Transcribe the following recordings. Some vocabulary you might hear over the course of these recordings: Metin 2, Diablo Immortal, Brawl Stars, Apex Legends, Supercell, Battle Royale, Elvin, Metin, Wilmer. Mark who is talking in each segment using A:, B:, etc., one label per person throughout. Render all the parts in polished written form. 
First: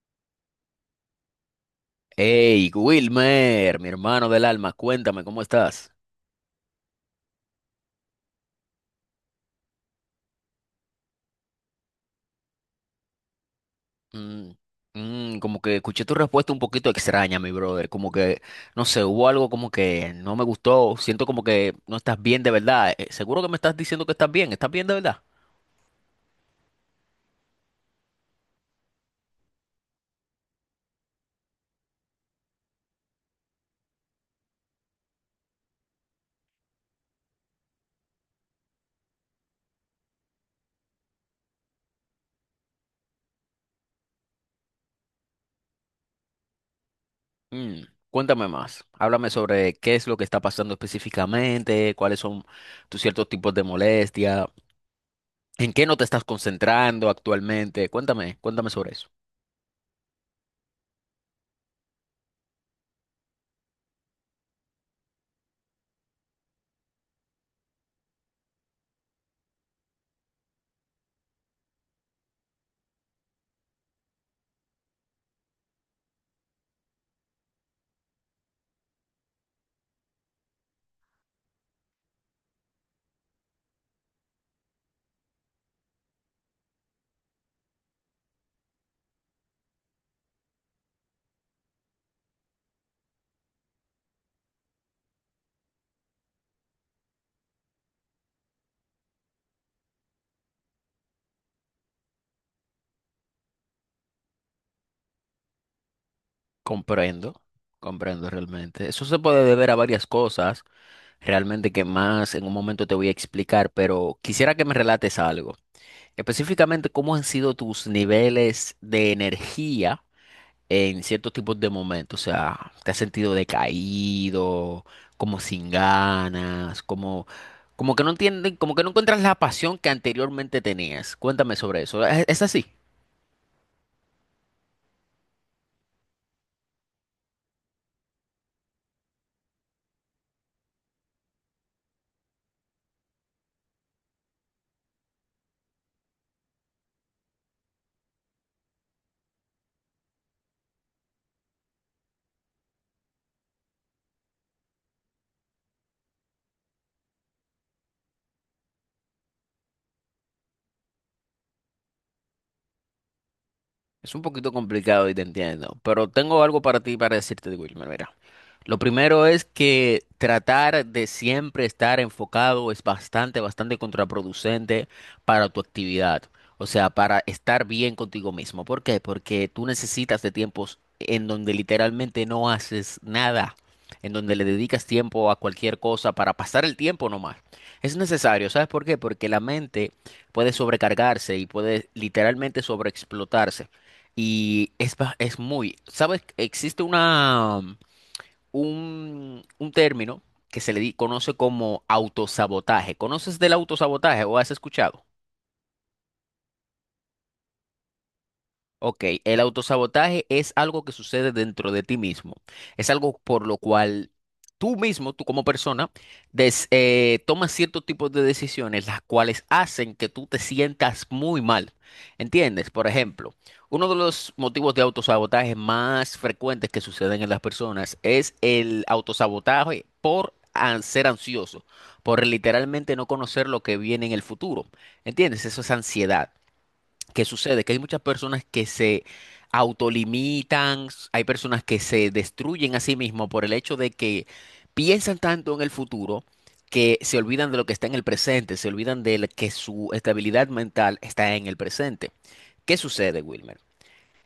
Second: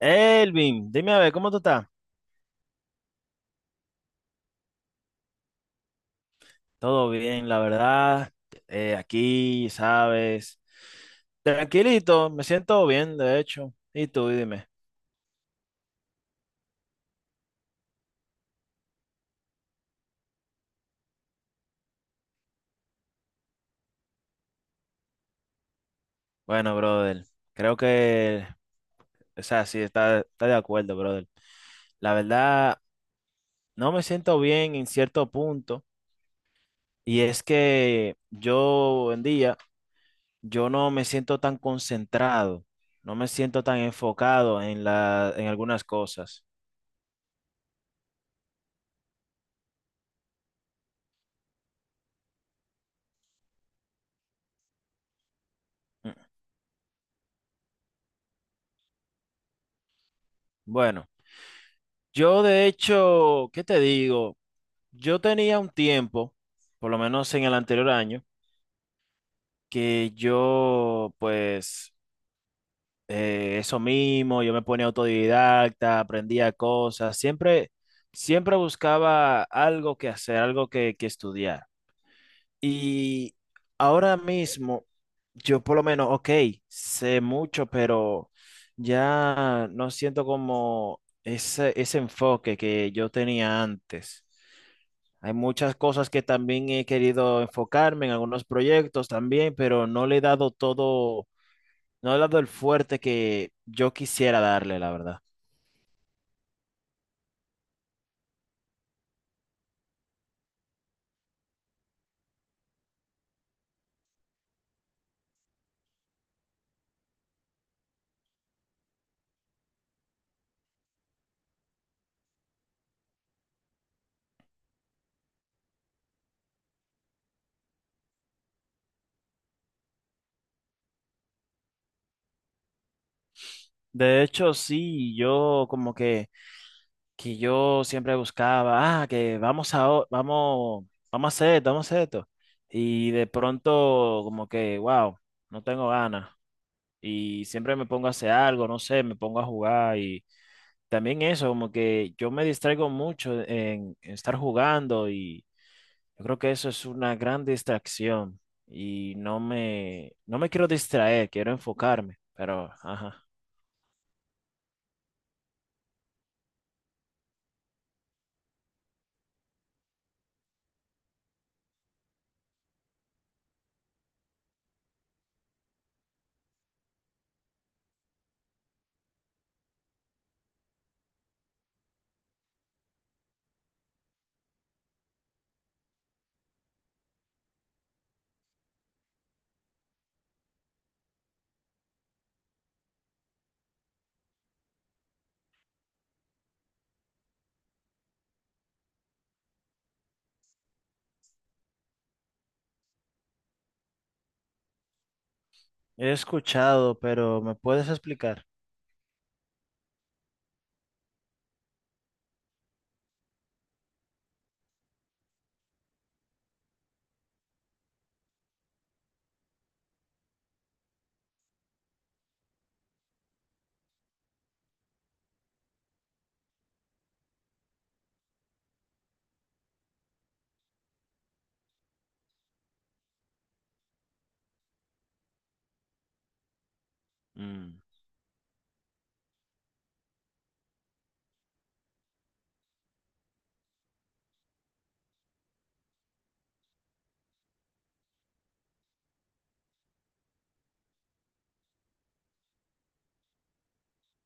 A: Elvin, dime a ver, ¿cómo tú estás?
B: Hey, Wilmer, mi hermano del alma, cuéntame, ¿cómo estás?
A: Todo bien, la verdad. Aquí, sabes. Tranquilito, me siento bien, de hecho. ¿Y tú,
B: Mm,
A: dime?
B: como que escuché tu respuesta un poquito extraña, mi brother. Como que, no sé, hubo algo como que no me gustó. Siento como que no estás bien de verdad. Seguro que me estás diciendo que estás bien. ¿Estás bien de verdad?
A: Bueno, brother, creo que, o sea, sí, está de acuerdo, brother. La verdad, no me siento bien en cierto punto. Y es que yo, en día, yo no me siento tan concentrado, no me siento tan enfocado en en algunas cosas.
B: Mm, cuéntame más. Háblame sobre qué es lo que está pasando específicamente, cuáles son tus ciertos tipos de molestia, en qué no te
A: Mm.
B: estás concentrando actualmente. Cuéntame, cuéntame sobre eso.
A: Bueno, yo de hecho, ¿qué te digo? Yo tenía un tiempo, por lo menos en el anterior año, que yo pues, eso mismo, yo me ponía autodidacta, aprendía cosas, siempre buscaba algo que hacer, algo que estudiar. Y ahora mismo, yo por lo menos, ok, sé mucho, pero ya no siento como ese enfoque que yo tenía antes. Hay muchas cosas que también he querido enfocarme en algunos proyectos también, pero no le he dado todo, no le he dado el fuerte que yo quisiera darle, la verdad.
B: Comprendo, comprendo realmente. Eso se puede deber a varias cosas, realmente que más en un momento te voy a explicar, pero quisiera que me relates algo. Específicamente, ¿cómo han sido tus niveles de energía en ciertos tipos de momentos? O sea, ¿te has sentido decaído, como sin ganas, como, como que no entienden, como que no encuentras la pasión que anteriormente tenías? Cuéntame sobre eso. ¿Es así?
A: De hecho, sí, que yo siempre buscaba, ah, que vamos a, o- vamos, vamos a hacer esto, vamos a hacer esto. Y de pronto como que, wow, no tengo ganas. Y siempre me pongo a hacer algo, no sé, me pongo a jugar y también eso, como que yo me distraigo mucho en estar jugando y yo creo que eso es una gran distracción y no me quiero distraer, quiero enfocarme, pero, ajá.
B: Es un poquito complicado y te entiendo, pero tengo algo para ti para decirte, Wilmer, mira. Lo primero es que tratar de siempre estar enfocado es bastante, bastante contraproducente para tu actividad. O sea, para estar bien contigo mismo. ¿Por qué? Porque tú necesitas de tiempos en donde literalmente no haces nada, en donde le dedicas tiempo a cualquier cosa para pasar el tiempo nomás. Es necesario, ¿sabes por qué? Porque la mente puede sobrecargarse y puede literalmente sobreexplotarse. Y es muy, ¿sabes? Existe un término que se le conoce como autosabotaje. ¿Conoces del autosabotaje o has escuchado?
A: He escuchado, pero ¿me puedes explicar?
B: Ok, el autosabotaje es algo que sucede dentro de ti mismo. Es algo por lo cual tú mismo, tú como persona, tomas ciertos tipos de decisiones, las cuales hacen que tú te sientas muy mal. ¿Entiendes? Por ejemplo, uno de los motivos de autosabotaje más frecuentes que suceden en las personas es el autosabotaje por ser ansioso, por literalmente no conocer lo que viene en el futuro. ¿Entiendes? Eso es ansiedad. ¿Qué sucede? Que hay
A: Mm,
B: muchas personas que se autolimitan, s- hay personas que se destruyen a sí mismos por el hecho de que piensan tanto en el futuro que se olvidan de lo que está en el presente, se olvidan que su estabilidad mental está en el presente. ¿Qué sucede, Wilmer?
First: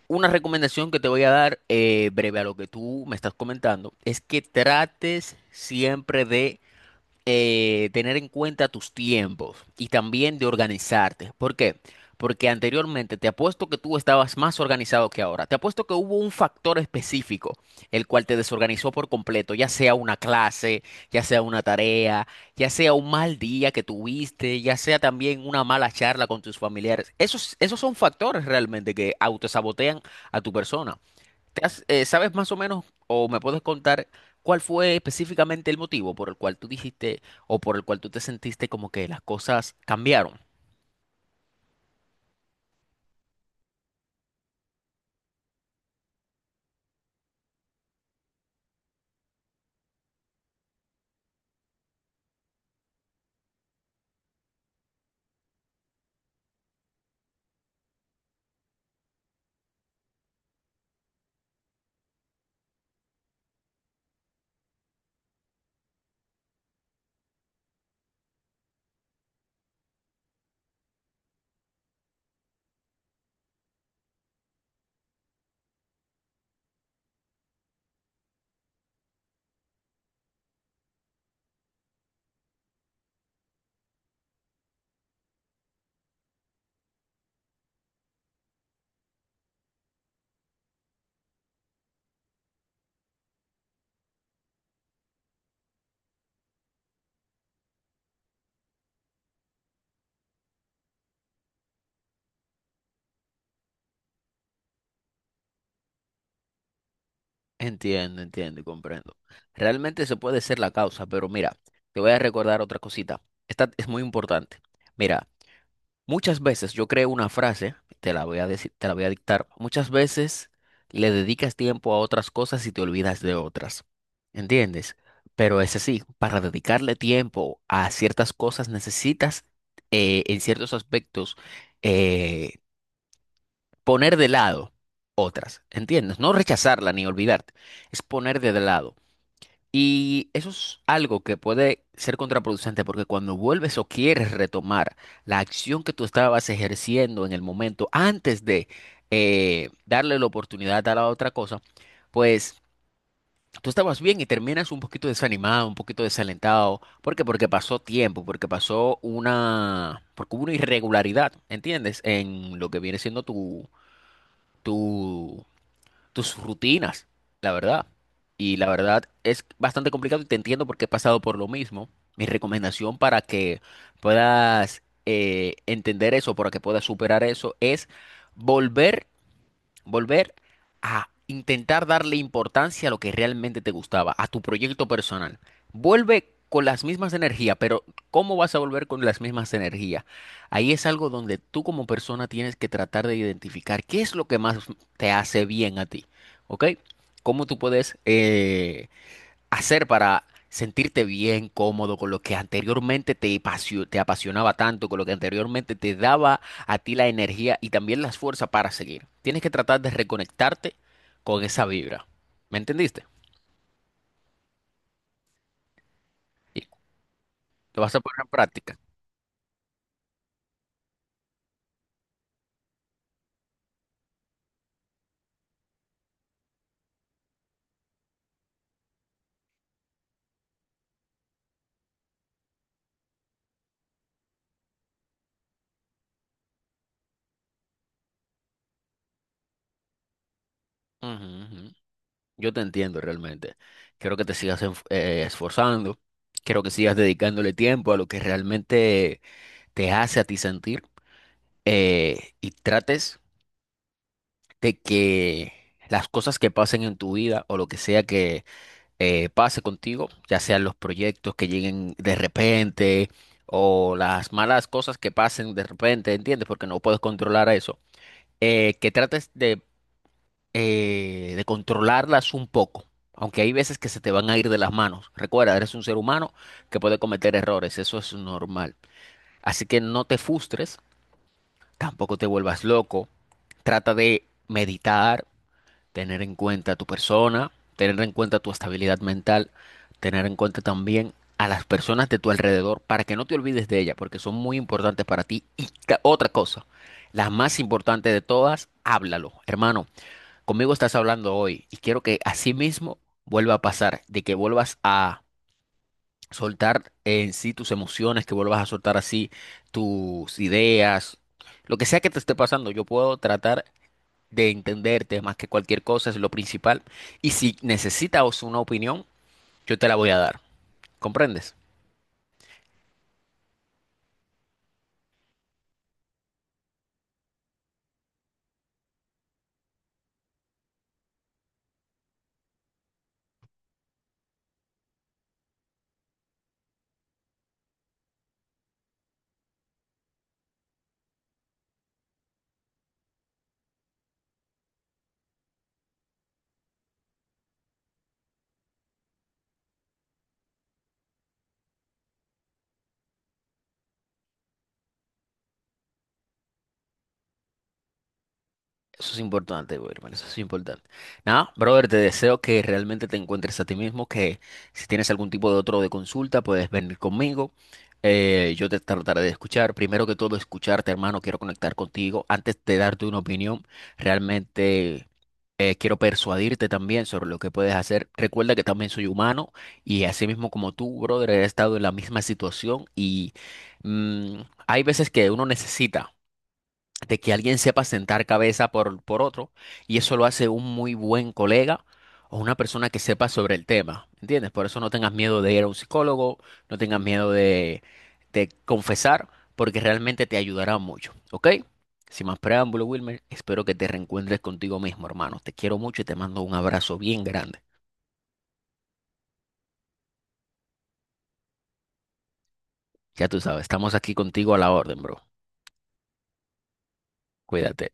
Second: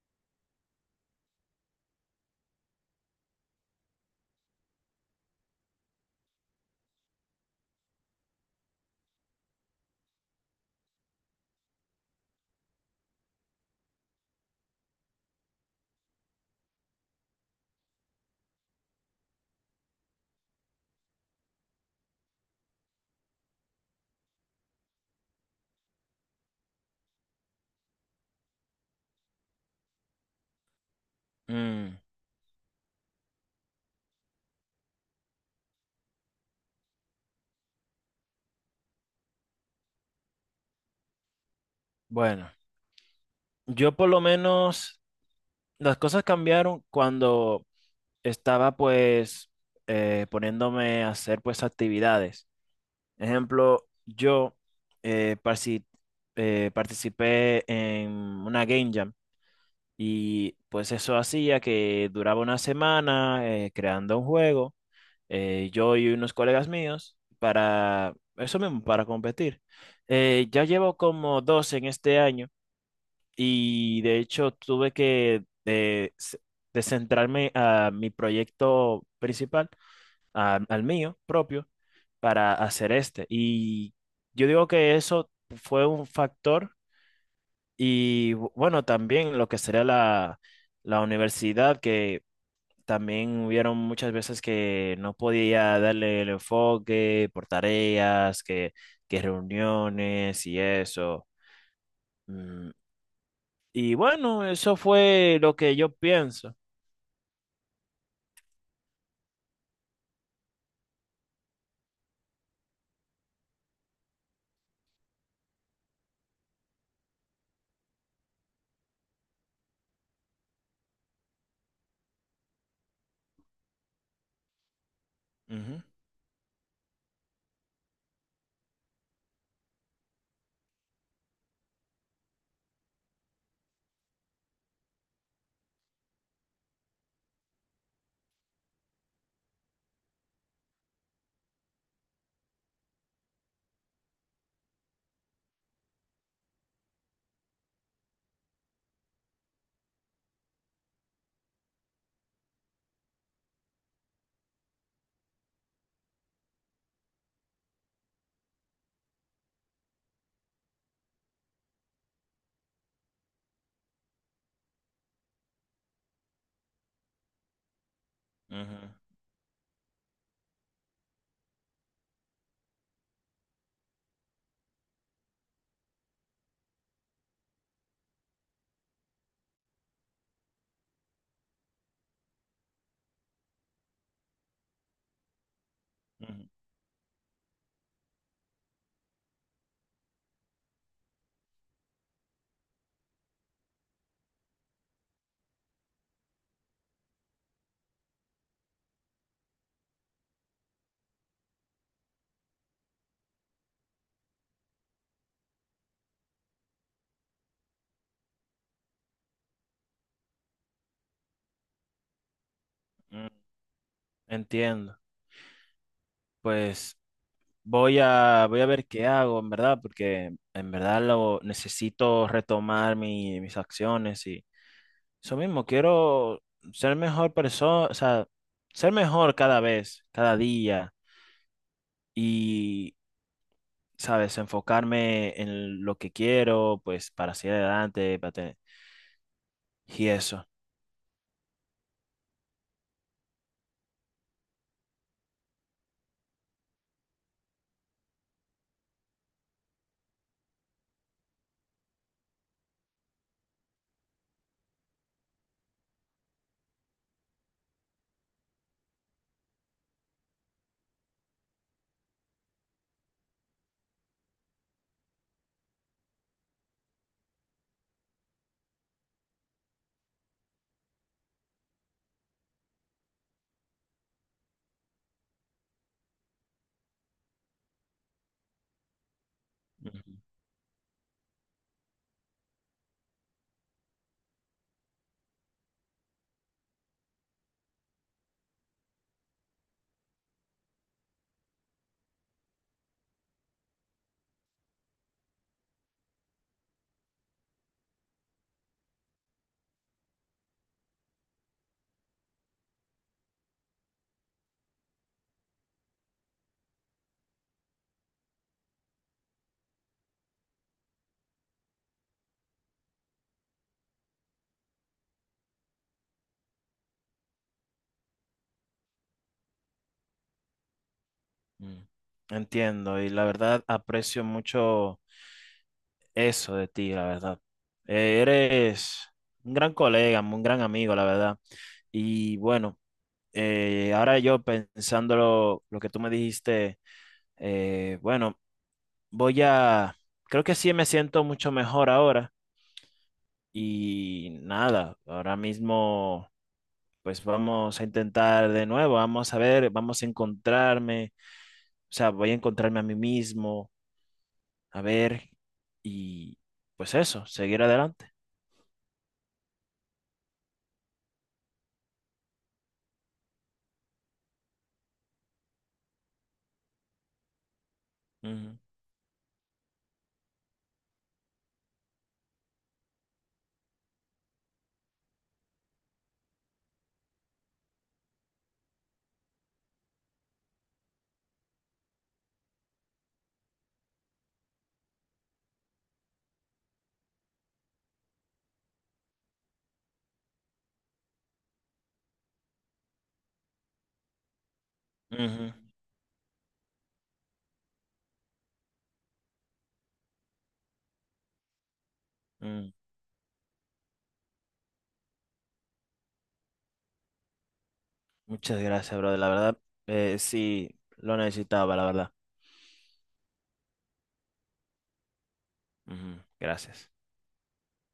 B: Una recomendación que te voy a dar, breve a lo que tú me estás comentando, es que trates siempre de tener en cuenta tus tiempos y también de organizarte. ¿Por qué? Porque anteriormente te apuesto que tú estabas más organizado que ahora. Te apuesto que hubo un factor específico el cual te desorganizó por completo, ya sea una clase, ya sea una tarea, ya sea un mal día que tuviste, ya sea también una mala charla con tus familiares. Esos son factores realmente que autosabotean a tu persona.
A: mm.
B: ¿Sabes más o menos o me puedes contar cuál fue específicamente el motivo por el cual tú dijiste o por el cual tú te sentiste como que las cosas cambiaron?
A: Bueno, yo por lo menos las cosas cambiaron cuando estaba pues, poniéndome a hacer pues actividades. Ejemplo, yo eh, parci- participé en una game jam. Y pues eso hacía que duraba una semana creando un juego, yo y unos colegas míos, para eso mismo, para competir. Ya llevo como dos en este año y de hecho tuve que descentrarme a mi proyecto principal, al mío propio, para hacer este. Y yo digo que eso fue un factor y bueno, también lo que sería la universidad, que también hubieron muchas veces que no podía darle el enfoque por tareas, que reuniones y eso. Mm. Y bueno, eso fue lo que yo pienso.
B: Entiendo, entiendo y comprendo. Realmente eso puede ser la causa, pero mira, te voy a recordar otra cosita. Esta es muy importante. Mira, muchas veces yo creo una frase, te la voy a decir, te la voy a dictar. Muchas veces le dedicas tiempo a otras cosas y te olvidas de otras. ¿Entiendes? Pero es
A: Ujú,
B: así, para dedicarle tiempo a ciertas cosas necesitas en ciertos aspectos eh, poner de lado otras. ¿Entiendes? No rechazarla ni olvidarte, es poner de lado. Y eso es algo que puede ser contraproducente porque cuando vuelves o quieres retomar la acción que tú estabas ejerciendo en el momento antes de darle la oportunidad a la otra cosa, pues tú estabas bien y terminas un poquito desanimado, un poquito desalentado. ¿Por qué? Porque pasó tiempo, porque porque hubo una irregularidad, ¿entiendes? En lo que viene siendo tu, tus rutinas, la verdad. Y la
A: ujú,
B: verdad es bastante complicado y te entiendo porque he pasado por lo mismo. Mi recomendación para que puedas entender eso, para que puedas superar eso, es volver Volver a intentar darle importancia a lo que realmente te gustaba, a tu proyecto personal. Vuelve
A: ujú,
B: con las mismas energías, pero ¿cómo vas a volver con las mismas energías? Ahí es algo donde tú como persona tienes que tratar de identificar qué es lo que más te hace bien a ti, ¿ok? ¿Cómo tú puedes hacer para sentirte bien, cómodo con lo que anteriormente te te apasionaba tanto, con lo que anteriormente te daba a ti la energía y también las fuerzas para seguir. Tienes que tratar de reconectarte con esa vibra. ¿Me entendiste?
A: ujú. Entiendo.
B: Y
A: Pues
B: lo vas a poner en
A: voy a
B: práctica.
A: ver qué hago, en verdad, porque en verdad lo necesito retomar mis acciones y eso mismo, quiero ser mejor persona, o sea, ser mejor cada vez, cada día y, ¿sabes? Enfocarme en lo que quiero, pues, para seguir adelante, para tener, y eso.
B: Ujú, ujú. Yo te entiendo realmente. Quiero que te sigas esforzando. Quiero que sigas dedicándole tiempo a lo que realmente te hace a ti sentir. Y trates de que las cosas que pasen en tu vida o lo que sea que pase contigo, ya sean los proyectos que lleguen de repente o las malas cosas que pasen de repente, ¿entiendes? Porque no puedes controlar eso. Que trates de controlarlas un poco. Aunque hay veces que se te van a ir de las manos. Recuerda, eres un ser humano que puede cometer errores, eso es normal. Así que no
A: Ujú,
B: te frustres, tampoco te vuelvas loco. Trata de meditar, tener en cuenta a tu persona, tener en cuenta tu estabilidad mental, tener en cuenta también a las personas de tu alrededor para que no te olvides de ellas, porque son muy importantes para ti. Y otra cosa, la más importante de todas, háblalo. Hermano, conmigo estás hablando hoy y quiero que así mismo vuelva a pasar, de que vuelvas a soltar en sí tus emociones, que vuelvas a soltar así tus ideas, lo que sea que te esté pasando, yo puedo tratar de entenderte más que cualquier cosa es lo principal. Y si necesitas una opinión, yo te la voy a dar. ¿Comprendes?
A: mm. Entiendo, y la verdad aprecio mucho eso de ti, la verdad. Eres un gran colega, un gran amigo, la verdad. Y bueno, ahora yo pensando lo que tú me dijiste, bueno, voy a, creo que sí me siento mucho mejor ahora y nada, ahora mismo pues vamos a intentar de nuevo, vamos a ver, vamos a encontrarme, o sea, voy a encontrarme a mí mismo, a ver y pues eso, seguir adelante.
B: Eso es importante, güey, hermano, eso es importante. Nada, brother, te deseo que realmente te encuentres a ti mismo, que si tienes algún tipo de otro de consulta, puedes venir conmigo.
A: Ujú,
B: Yo te trataré de escuchar. Primero que todo, escucharte, hermano, quiero conectar contigo. Antes de darte una opinión, realmente quiero persuadirte también sobre lo que puedes hacer. Recuerda que también soy humano y así mismo como tú, brother, he estado en la misma situación y mm, hay veces que uno necesita de que alguien sepa sentar cabeza por otro, y eso lo hace un muy buen colega o una persona que sepa sobre el tema, ¿entiendes? Por eso no tengas miedo de
A: ujú,
B: ir a un psicólogo, no tengas miedo de confesar, porque realmente te ayudará mucho, ¿ok? Sin más
A: mm.
B: preámbulo, Wilmer, espero que te reencuentres contigo mismo, hermano. Te quiero mucho y te mando un abrazo bien grande.
A: Muchas gracias, brother, la verdad, sí, lo necesitaba, la verdad.
B: Ya tú sabes, estamos aquí contigo a la orden, bro.
A: Ujú, gracias.
B: Cuídate.